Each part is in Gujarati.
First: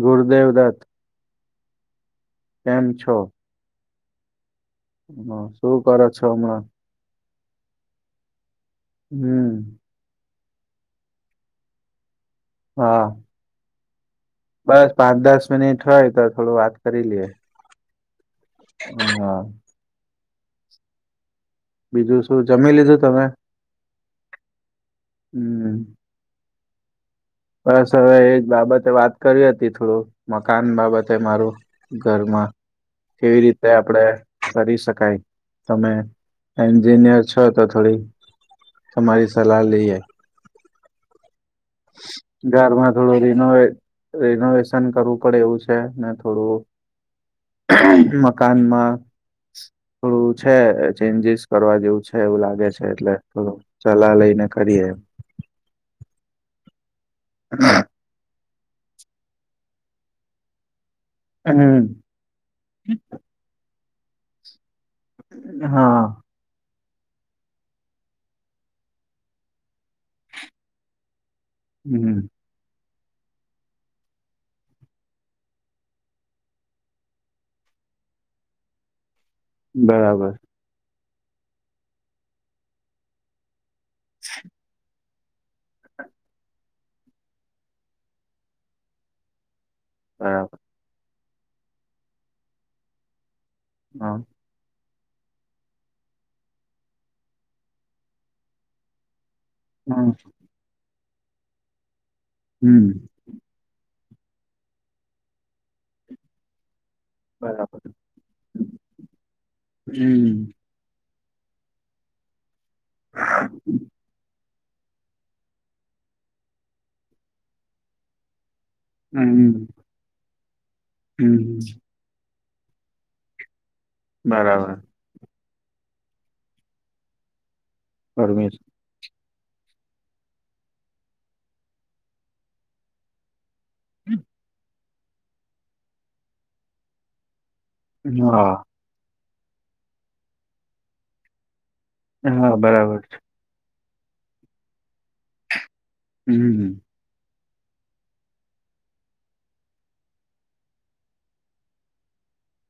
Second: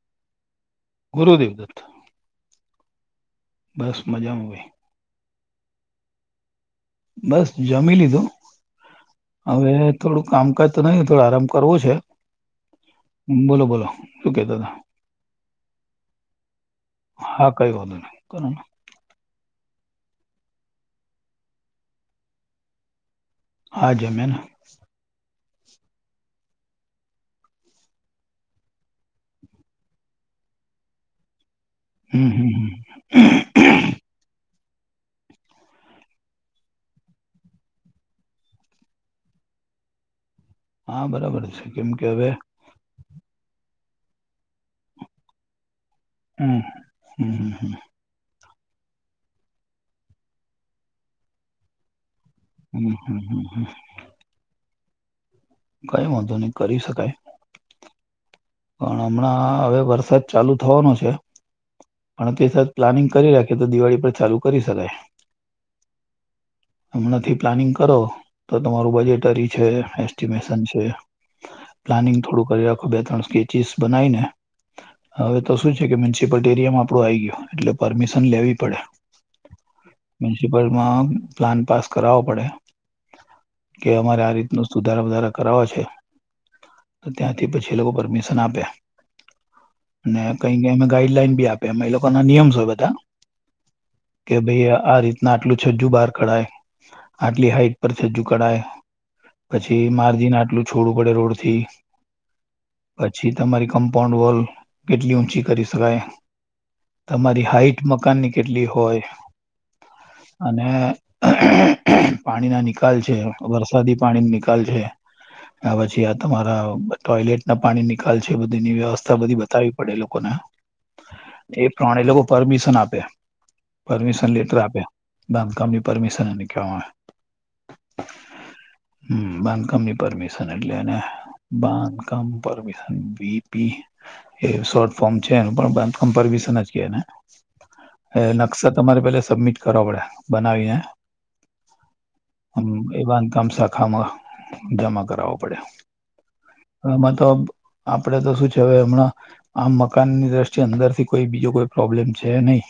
ગુરુ દેવદત્ત ગુરુ દેવદત્ત કેમ છો? બસ મજામાં ભાઈ હ શું કરો છો હમણાં? બસ જમી લીધું હમ હવે થોડુંક કામકાજ તો નહી થોડો આરામ કરવો છે. હા બોલો બોલો શું કહેતા હતા બસ પાંચ દસ મિનિટ હોય તો થોડું વાત કરી લીએ. હા કઈ વાંધો નહીં કરો ને હા બીજું શું જમી લીધું તમે? હા જમ્યાને. હમ હમ બસ હવે એજ બાબતે વાત કરવી હતી થોડું મકાન બાબતે મારું હમ ઘરમાં હમ કેવી રીતે હમ આપડે કરી શકાય. તમે એન્જિનિયર છો તો થોડી તમારી સલાહ લઈએ. હા બરાબર છે કેમ કે હવે ઘરમાં થોડું રિનોવેટ રિનોવેશન કરવું પડે એવું છ છે ને હમ થોડું હમ હમ હમ મક કાનમાં થોડું છે, ચેન્જીસ કરવા જેવું છે. છે એવું લાગે છે હમ એટલે હમ હમ થોડું હમ. ચલા લઈને કરીએ એમ. કઈ વાંધો નહીં કરી શકાય. [inaudible] પણ હમણાં હવે વરસાદ ચાલુ થવાનો છે. હમ છે. પણ તે સાથ પ્લાનિંગ કરી રાખીએ તો દિવાળી પર ચાલુ કરી શકાય. હા હમણાંથી પ્લાનિંગ કરો તો તમારું બજેટરી છે, એસ્ટિમેશન છે. પ્લાનિંગ હમ થોડું કરી રાખો બે ત્રણ સ્કેચિસ બનાઈને હવે તો શું છે કે મ્યુનિસિપટ એરિયામાં આપડું આઈ ગયું એટલે પરમિશન લેવી પડે. બરાબર મ્યુનિસિપલમાં પ્લાન પાસ કરાવો પડે. કે અમારે આ રીતનું સુધારા વધારા કરાવા છે. તો ત્યાંથી પછી એ લોકો પરમિશ શન આપે અને બરાબર કંઈક એમે ગાઈડલાઈન બી આપે એમ એ લોકોના નિયમસ હોય બધાં હા કે ભઈ આ રીતના અટલું છજ્જુ બહાર કઢાય, આટલી હાઈટ પર છજુ કઢાય. પછી હમ માર્જિન આટલું છોડુ પડે રોડથી હમ પછી તમારી કમ્પાઉન્ડ વોલ કેટલી ઊંચી કરી શકાય. તમારી હાઈટ બરાબર મકાનની કેટલી હોય, હમ અને પાણીના નિકાલ છે, વરસાદી પાણી નિક કાલ છે ને પછી આ તમારા ટોયલેટના પાણી નિકાલ છે એ બધ ની વ્યવસ્થા બધી હમ બતાવી પડે એ લોકોને હમ એ પ્રમાણે એ લોકો પરમિશન આપે પરમિશન લેટર બરાબર આપે બાંધકામની પરમિશન અને કેહવામા આવે પરમિશ હમ બાંધકામની પરમિશન એટલે બાંધકામ પરમિશન બિલ શોર્ટ ફોર્મ છે એમ્પેરશન જ કેને એ હા નકશા તમારે પેલા સબમિટ કરવા પડે બનાવીને હા બરાબર એ છે. બાંધકામ શાખામાં જમા કરાવો પડે હમ હ મ તો આપડે તો શું છે હવે હમણાં આમ મકાનની દ્રષ્ટિએ અંદર થી કોઈ બીજો કોઈ પ્રોબ્લેમ છે નહી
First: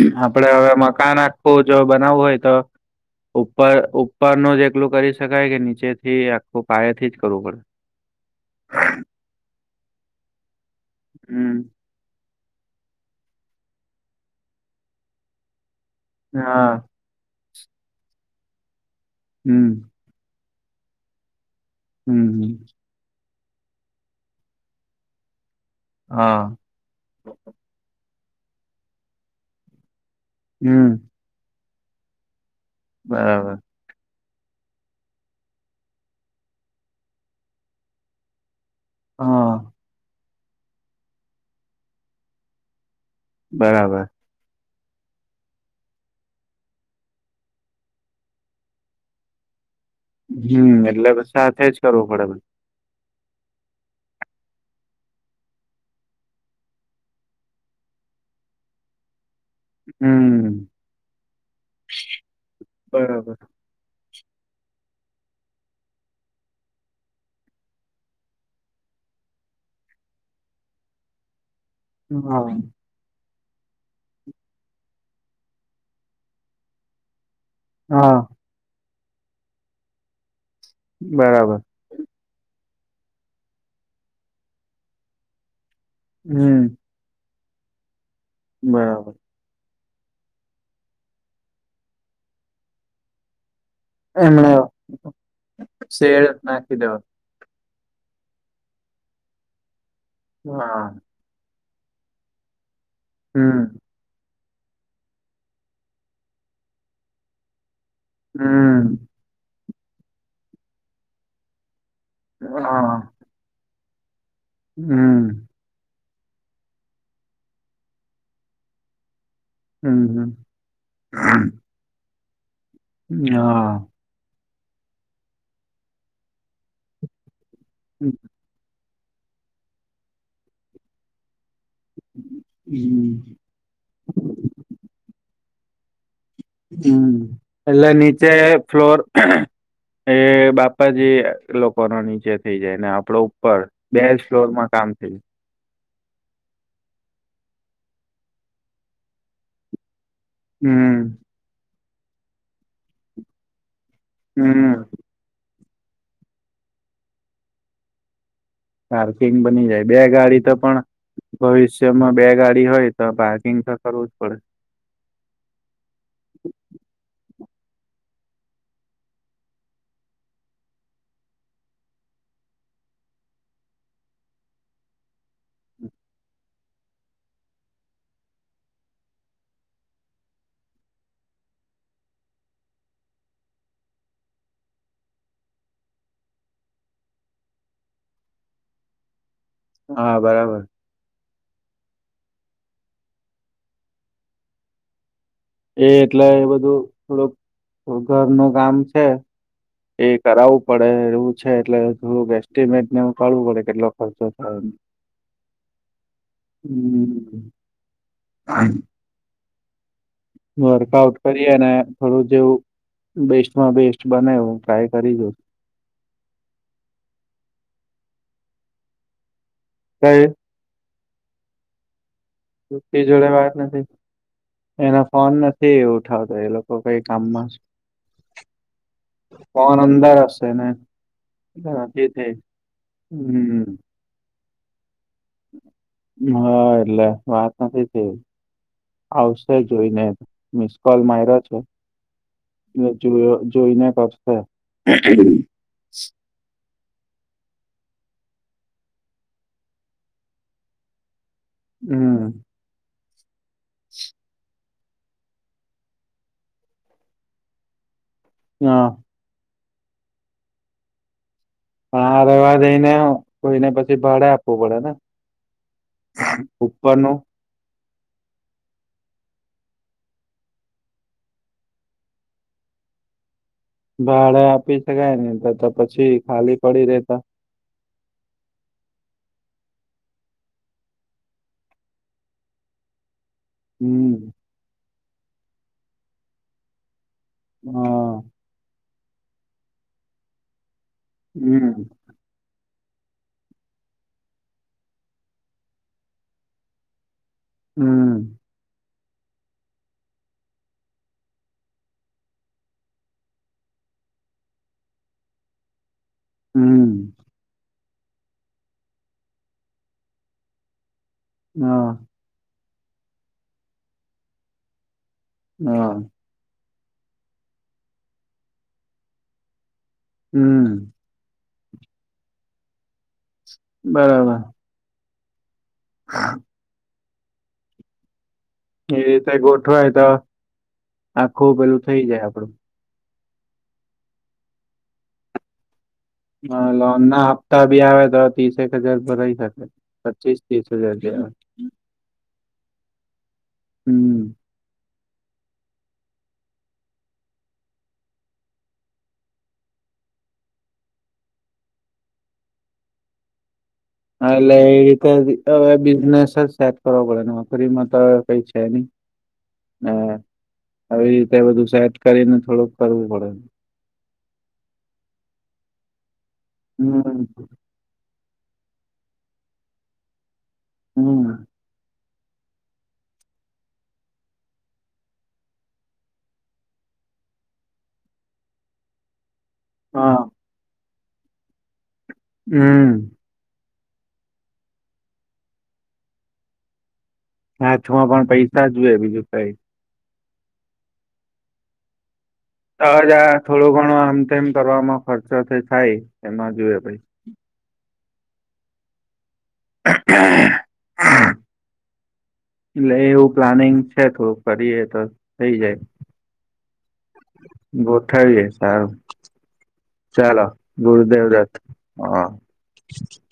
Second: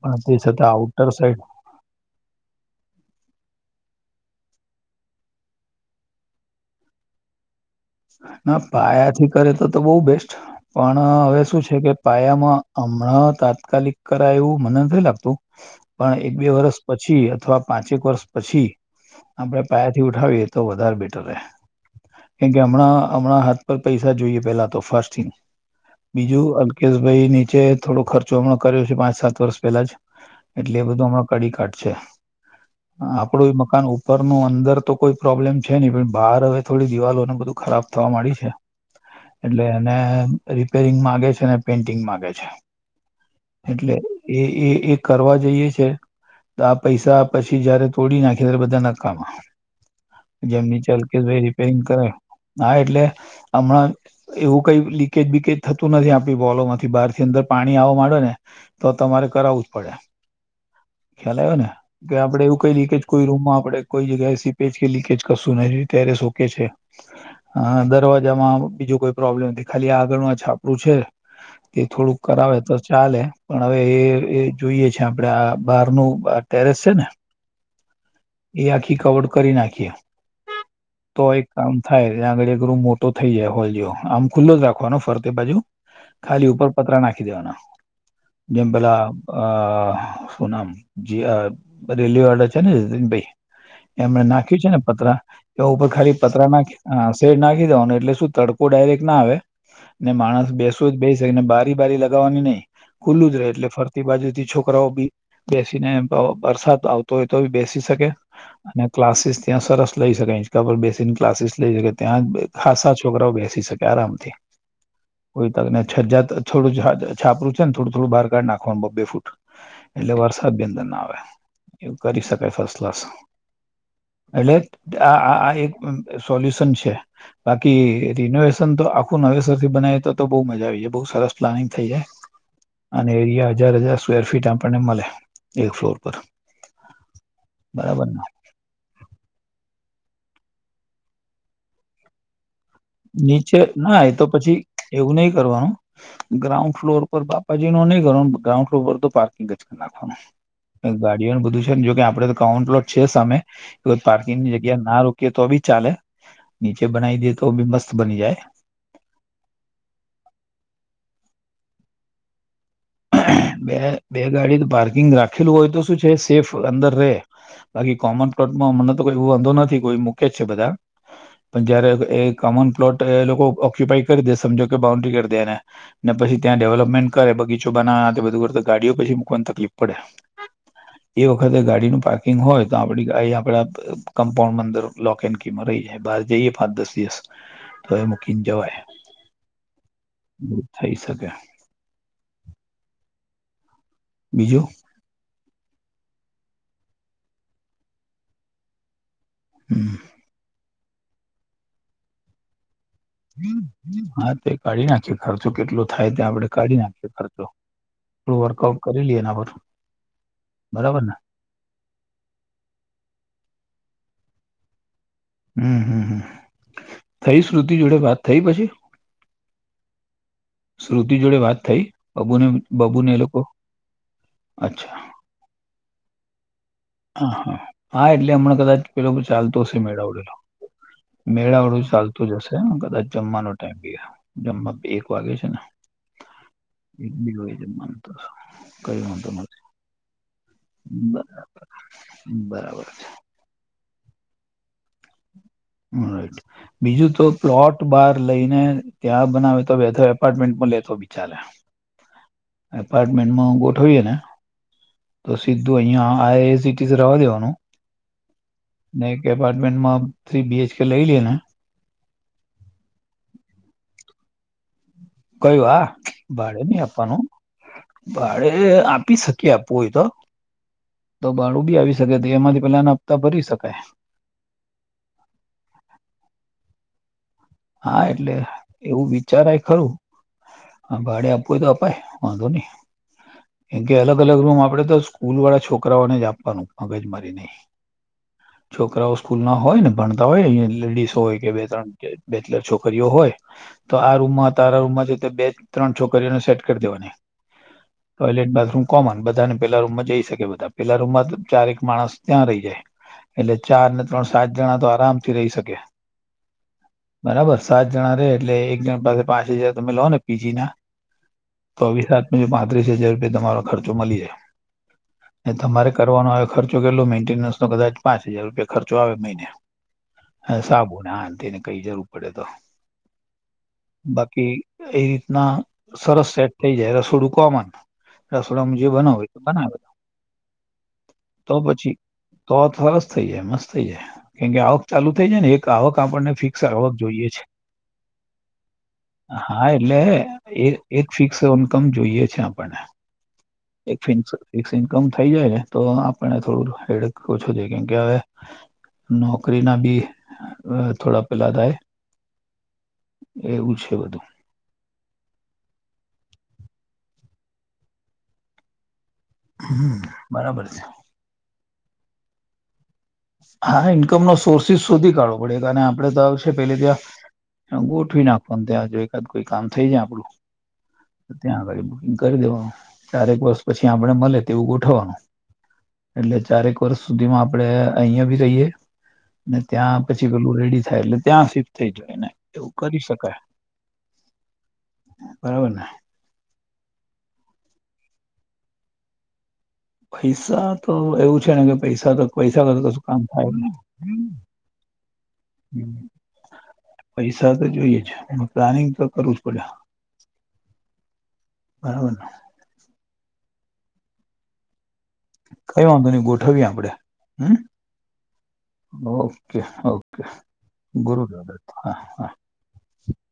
પણ તે આપડે છતાં હવે આઉટર મકાન સાઈડ આખવું જો બનાવવું હોય તો ઉપર ઉપરનું જ એકલું કરી શકાય કે નીચેથી આખું પયાેથી જ કરવું પડે ના પાયાથી કરે તો તો બહુ બેસ્ટ પણ હવે શું છે હમ કે પાયામાં હમણાં તાત્કાલિક કરાય એવું મને નથી લાગતું પણ એક બે હા વર્ષ પછી અથવા પાંચેક વર્ષ પછી આપણે હમ પાયાથી ઉઠાવી હતી તો વધારે બેટર રહે કેમ હમ કે હમણાં હમણાં હાથ પર પૈસા જોઈએ પેલા તો ફર્સ્ટ થિંગ હા બીજું અલ્કેશભાઈ નીચે થોડો ખર્ચો હમણા કર્યો છે પાંચ સાત વર્ષ પહેલા જ એટલે એ બધું હમ હમણા કડી કાઢ છે આપડું બરાબર એ મકાન ઉપર ઉપર ન અંદર તો કોઈ પ્રોબ્લેમ છે નહી પણ બહાર હવે થોડી દિવાલોને બધું ખરાબ થવા માંડી છે. એટલે હા એને રિપેરિંગ માગે છે અને પેન્ટિંગ માગે છે. એટલે બરાબર એ એ એ કરવા જઈએ છે. તો આ પૈસા પછી જયારે તોડી નાખે ત્યારે બધા નકામાં જેમની હમ ચાલ એટલે કે ભાઈ સાથે જ રીપેરિંગ કરે કરવું પડે બધું. હા એટલે હમણાં એવું કઈ લીકેજ બીકેજ થતું નથી આપડી બોલો માંથી બારથી અંદર પાણી પાણી આવો માંડે ને તો તમારે કરાવું જ પડે હમ ખ્યાલ આવ્યો ને કે આપડે એવું કઈ રીતે જ કોઈ બરાબર રૂમમાં આપડે કોઈ જગ્યાએ સીપેજ કે લીકેજ કરશું ન ત્યારે શોકે છે અ દરવાજામાં બીજું કોઈ પ્રોબ્લેમ નથી ખાલી આ આગળનું આ છાપરું છે તે થોડુંક હા કરાવવે તો ચાલ એ પણ હવે એ જોઈએ છે આપણેે આ બહારનું ટેરેસ છે ને હા ખી કવડ કરી નાખીએ તો એક બરાબર કામ થાય ત્યાં આગળ એક રુંમ મોટો થઈ જાય હોલ જેો આમ ખુલ્લો જ રાખવાનો ફરતે બાજુ ખાલી ઉપર હમ પત્ર નાખી દેવાના જેમ પલા બરાબર અ શું નામ રેલી વાળ છે ને જન ભાઈ એમણે નાખ્યું છે ને પતરા એ ઉપર ખાલી શેડ પતરા નાખી દેવા ના શેર ના ત ડક ના આવે હા બે બારી લગાવવાની નહી ખુલ્લું જ રહે એટલે હમ ફરતી બાજુ છોકરાઓ બી બેસીને વરસાદ આવતો હોય તોી બેસી અને હમ ક્લાસીસ ત્યાં સરસ લઈ શકે ઇંચકા પર બેસીને ક્લાસીસ લઈ શકે ત્યાં ખાસ હા છોકરાઓ બેસી શકે આરામથી હમ કોઈ તક ને છજાત થોડું છાપરું છે થોડું થોડું બાર કાઢ નાખવાનું બે ફૂટ એટલે હમ હમ વર્ષા અભ્યંદનના આવે એવું કરી સકાય ફસ્ટ ક્લાસ હા એટલે એક સોલ્યુશન છે હમ બાકી રિનોવેશન તો આ નવેસરથી બના્યા તો બુ મજા આવીાય બહુ સરસ પ્લાનિંગ થઈ જાય અને એરિયા હજાર હજાર સ્વેર ફીટ આપણને મળે એક ફ્લોર પર હમ એટલે બરાબર ને નીચે ફ્લોર એ બાપાજી લોકો ના નીચે થઈ જાય ને આપડો નીચે ઉપર ના બે એ તો ફ્લોર પછી માં કામ થઈ એવું જાય નહી કરવાનું ગ્રાઉન્ડ ફ્લોર પર બાપાજી નો નહીં કરવાનું ગ્રાઉન્ડ ફ્લોર પર તો પાર્કિંગ જ ખના આમ એ ને હમ ગાડીઓનું બધું છે ને જોકે આપડે તો ગ્રાઉન્ડ ફ્લોર છે સામે પ-પાર્કિંગની હમ જગ્યાના રોકીએ તો બી ચાલે. નીચે બનાવી દે તો બી મસ્ત બની જાય પાર્કિંગ બની જાય બે ગાડી તો પણ ભવિષ્યમાં બે ગાડી હોય તો પાર્કિંગ તો બે કરવું જ બે પડે ગાડી પાર્કિંગ રાખેલું હોય તો શું છે સેફ અંદર રે બાકી કોમન પ્લોટમાં મને તો કોઈ એવ વાંધો નથી કોઈ મૂકે જ છે બધા. પણ જયારે એ કોમન પ્લોટ એ લોકો ઓક્યુપાય કરી દે સમજો કે બાઉન્ડ્રી કરી દે એને ને પછી ત્યાં ડેવલપમેન્ટ કરે બગીચો બનાવવાના બધું કર તો ગાડીઓ પછી મૂકવાની તકલીફ પડે. એ વખતે ગાડીનું પાર્કિંગ હોય તો આપડી ગાડી એ આપડા કમ્પાઉન્ડ માં અંદર લોકે એન કીમાં રહે બાર જઈએ પાંચ દસ દિવસ તો એ મૂકીને જવાય. હા બ બરાબર થઈ શકે. બીજું એ એટલે એ બધું થોડુંક ઘરના કામ છે હમ એ કરાવવું પડે એવું છે એટલે થોડુંક એસ્ટિમેટ હા તો તે કાઢી નાખી ખર્ચો કેટલો થાય ત્યાં આપડે કાઢી નાખીએ હમ ખર્ચો. થોડું વર્કઆઉટ કરી લઈએ એના પર. બરાબર ને વર્કઆઉટ કરીએ ને થોડું જેવું બેસ્ટમાં બેસ્ટ બનેું ટ્રાય કરી જોઉ હમ્મ, હમ્મ, હમ્મ થઈ શ્રુતિ જોડે વાત થઈ પછી? કઈ? શ્રુતિ જોડે વાત થઈ? બબુને શ્રુતિ બબુને એ જોડે લોકો વાત ના થઈ. અચ્છા એના ફોન નથી એ ઉઠાવતો એ લોક હા હા હા એટલે હમણાં કદાચ પેલો ચાલતો ફોન હશે મેળા અંદર વડેલો. હશે ને મેળા વડું નથી ચાલતું થઈ જ હશે કદાચ જમવાનો હમ ટાઈમ બી હૈ. જમવાત એક વાગે છે ને? હા, એટલે એક બી વાત વાગે નથી જમવાનું તો થઈ. હશે. કઈ વાંધો આવશે નથી જોઈને મિસકોલ બ- માઇરો [inaudible] મ બરાબર જોયો જોઈને કરશે. હા એટ બીજુ તો પ્લોટ બાર લઈને ત્યાં બનાવે તો વેધર એપાર્ટમેન્ટમાં લેતો બી ચાલે હમ્મ. એપાર્ટમેન્ટમાં ગોઠવીએ ને તો સીધું અહિયાં આ એજ ઈ ટીજ રવા દેવાનું, હા ને કે એપાટ મેન્ટ માં થ્રી રબી એચ કે લઈ લે ને હા રેહવા દઈને, કોઈને પછી ભાડે આપવું પડે ને? કયું આ ભાડે નહી ઉપરનું આપવાનું ભાડે એ આપી શકીએ આપવું હોય તો તો બાાડું બી આવી શકે તો એમાંથી પેલાના હપ્તા ભરી શક ભાડે આપી શકાય તો તો પછી ખાલી પડી રેતા હા, એટલે એવું વિચારાય ખરું. આ ભાડે આપવું હોય તો અપાય વાંધો નહી. કેમ કે અલગ હમ અલગ રૂમ આપે તો સ્કૂલ વાળા છોકરાઓને જ આપવાનું. મગજ માર રી નહીં. હા છોકરાઓ સ્કૂલ ના હોય ને ભણતા હોય અહીંયા લેડીસ હોય કે બે હમ ત્રણ કે એટલે છોકરીઓ હોય, તો આ રૂમમાં તારા રૂમમાં જે બે ત્રણ છોકરીઓને સેટ કરી દેવાની. હમ ટોયલેટ બાથરૂમ કોમન બધાને પેલા રૂમમાં જઈ શકે બધા પેલા રૂમમાં ચારેક માણસ ત્યાં રહી જાય. એટલે ચાર ને ત્રણ સાત જણા તો આરામથી રહી શકે. હમ બરાબર સાત જણા રે એટલે એક જણ પાસે પાંચ હજાર તમે લો ને પી જી ના હા તોવિસાત હાથ ને પાંત્રીસ હજાર રૂપિયા તમારો ખર્ચો મલી જાય. તમારે હા કરવાનો હોય ખર્ચો કેટલો મેન્ટેનન્સ નો કદાચ પાંચ હજાર રૂપિયા ખર્ચો આવે મહિને હ હમ સાબુને આને તેને કઈ દેવ પડે તો બરાબર બાકી એ રીતના સરસ સેટ થઈ જાય રસોડું કોમન રસોડામાં જે એ બનાવું રીતે તો બનાવે ગોઠવાય તો આખું તો પેલું પછી થઈ જાય આપડું તો થરસ થઈ જાય મસ્ત થઈ જાય કેમ કે આવક ચાલુ થઈ જાય ને એક આવક આપણને ફિક્સર આવક લોન ના જોઈએ છે હપ્તા બી આવે તો ત્રીસેક હજાર ભરાઈ શકે. હા એટલે પચીસ ત્રીસ હજાર એક જેવા ફિક્સ ઈકમ જોઈએ છે આપને હમ. [unintelligible] ગમ થઈ જાય ને તો આપણને થોડું હેડ ઓછું છેઈ કેહેવાય નોકરી ના ભી થોડા પેલાદાય એવું છે બધું એ રીતે હવે બિઝનેસ જ સેટ કરો પડે તમે છોરીમાં તો કઈ છે નહી હમ બરાબર છે આવી રીતે બધું સેત કરી ને થોડુંક કરવું પડે. હા ઇન્કમ નો સોર્સિસ સુધી કાઢવો પાડે આપડે તો પેલે હમ ત્યાં ગોઠવી નાખવા ત્યાં જો એક કા કોઈ કામ થઈ જાય આપડું હમ ત્યાં આગાળ કરી દેવાનું ચારેક વર્ષ પછી આપડે મળે તેવું ગોઠવવાનું એટલે ચારેક વર્ષ સુધીમાં આપણે અહિયાં ભી કહીએ ને ત્યાં હા પછી પેલું રેડી થાય એટલે ત્યાં શિફ્ટ થઈ જાયને એવું હમ. કરી શકાય બરાબર ને હાથમાં પણ પૈસા જુએ બીજું કાઈ નહિ પૈસા તો એવું છે ને કે પૈસા તો પૈસા કરતા કશું કામ થાય આવાજવામાથોડું ઘણું આમ નહી તેમમ કરવામાં ખર્ચો થ થાય એમાં જુએ ભાઈ સાથે જોઈએ પ્લાનિંગ તો કરવું જ પડે પૈસા. બરાબર ને એટલે એવું પ્લાનિંગ છે તો કરીએ તો કઈ વાંધો નહી ગોઠવીએ આપડે હમ ગોઠાવએે સારું ઓકે ઓકે ચાલો ગુરુદેવ દત હા [unintelligible]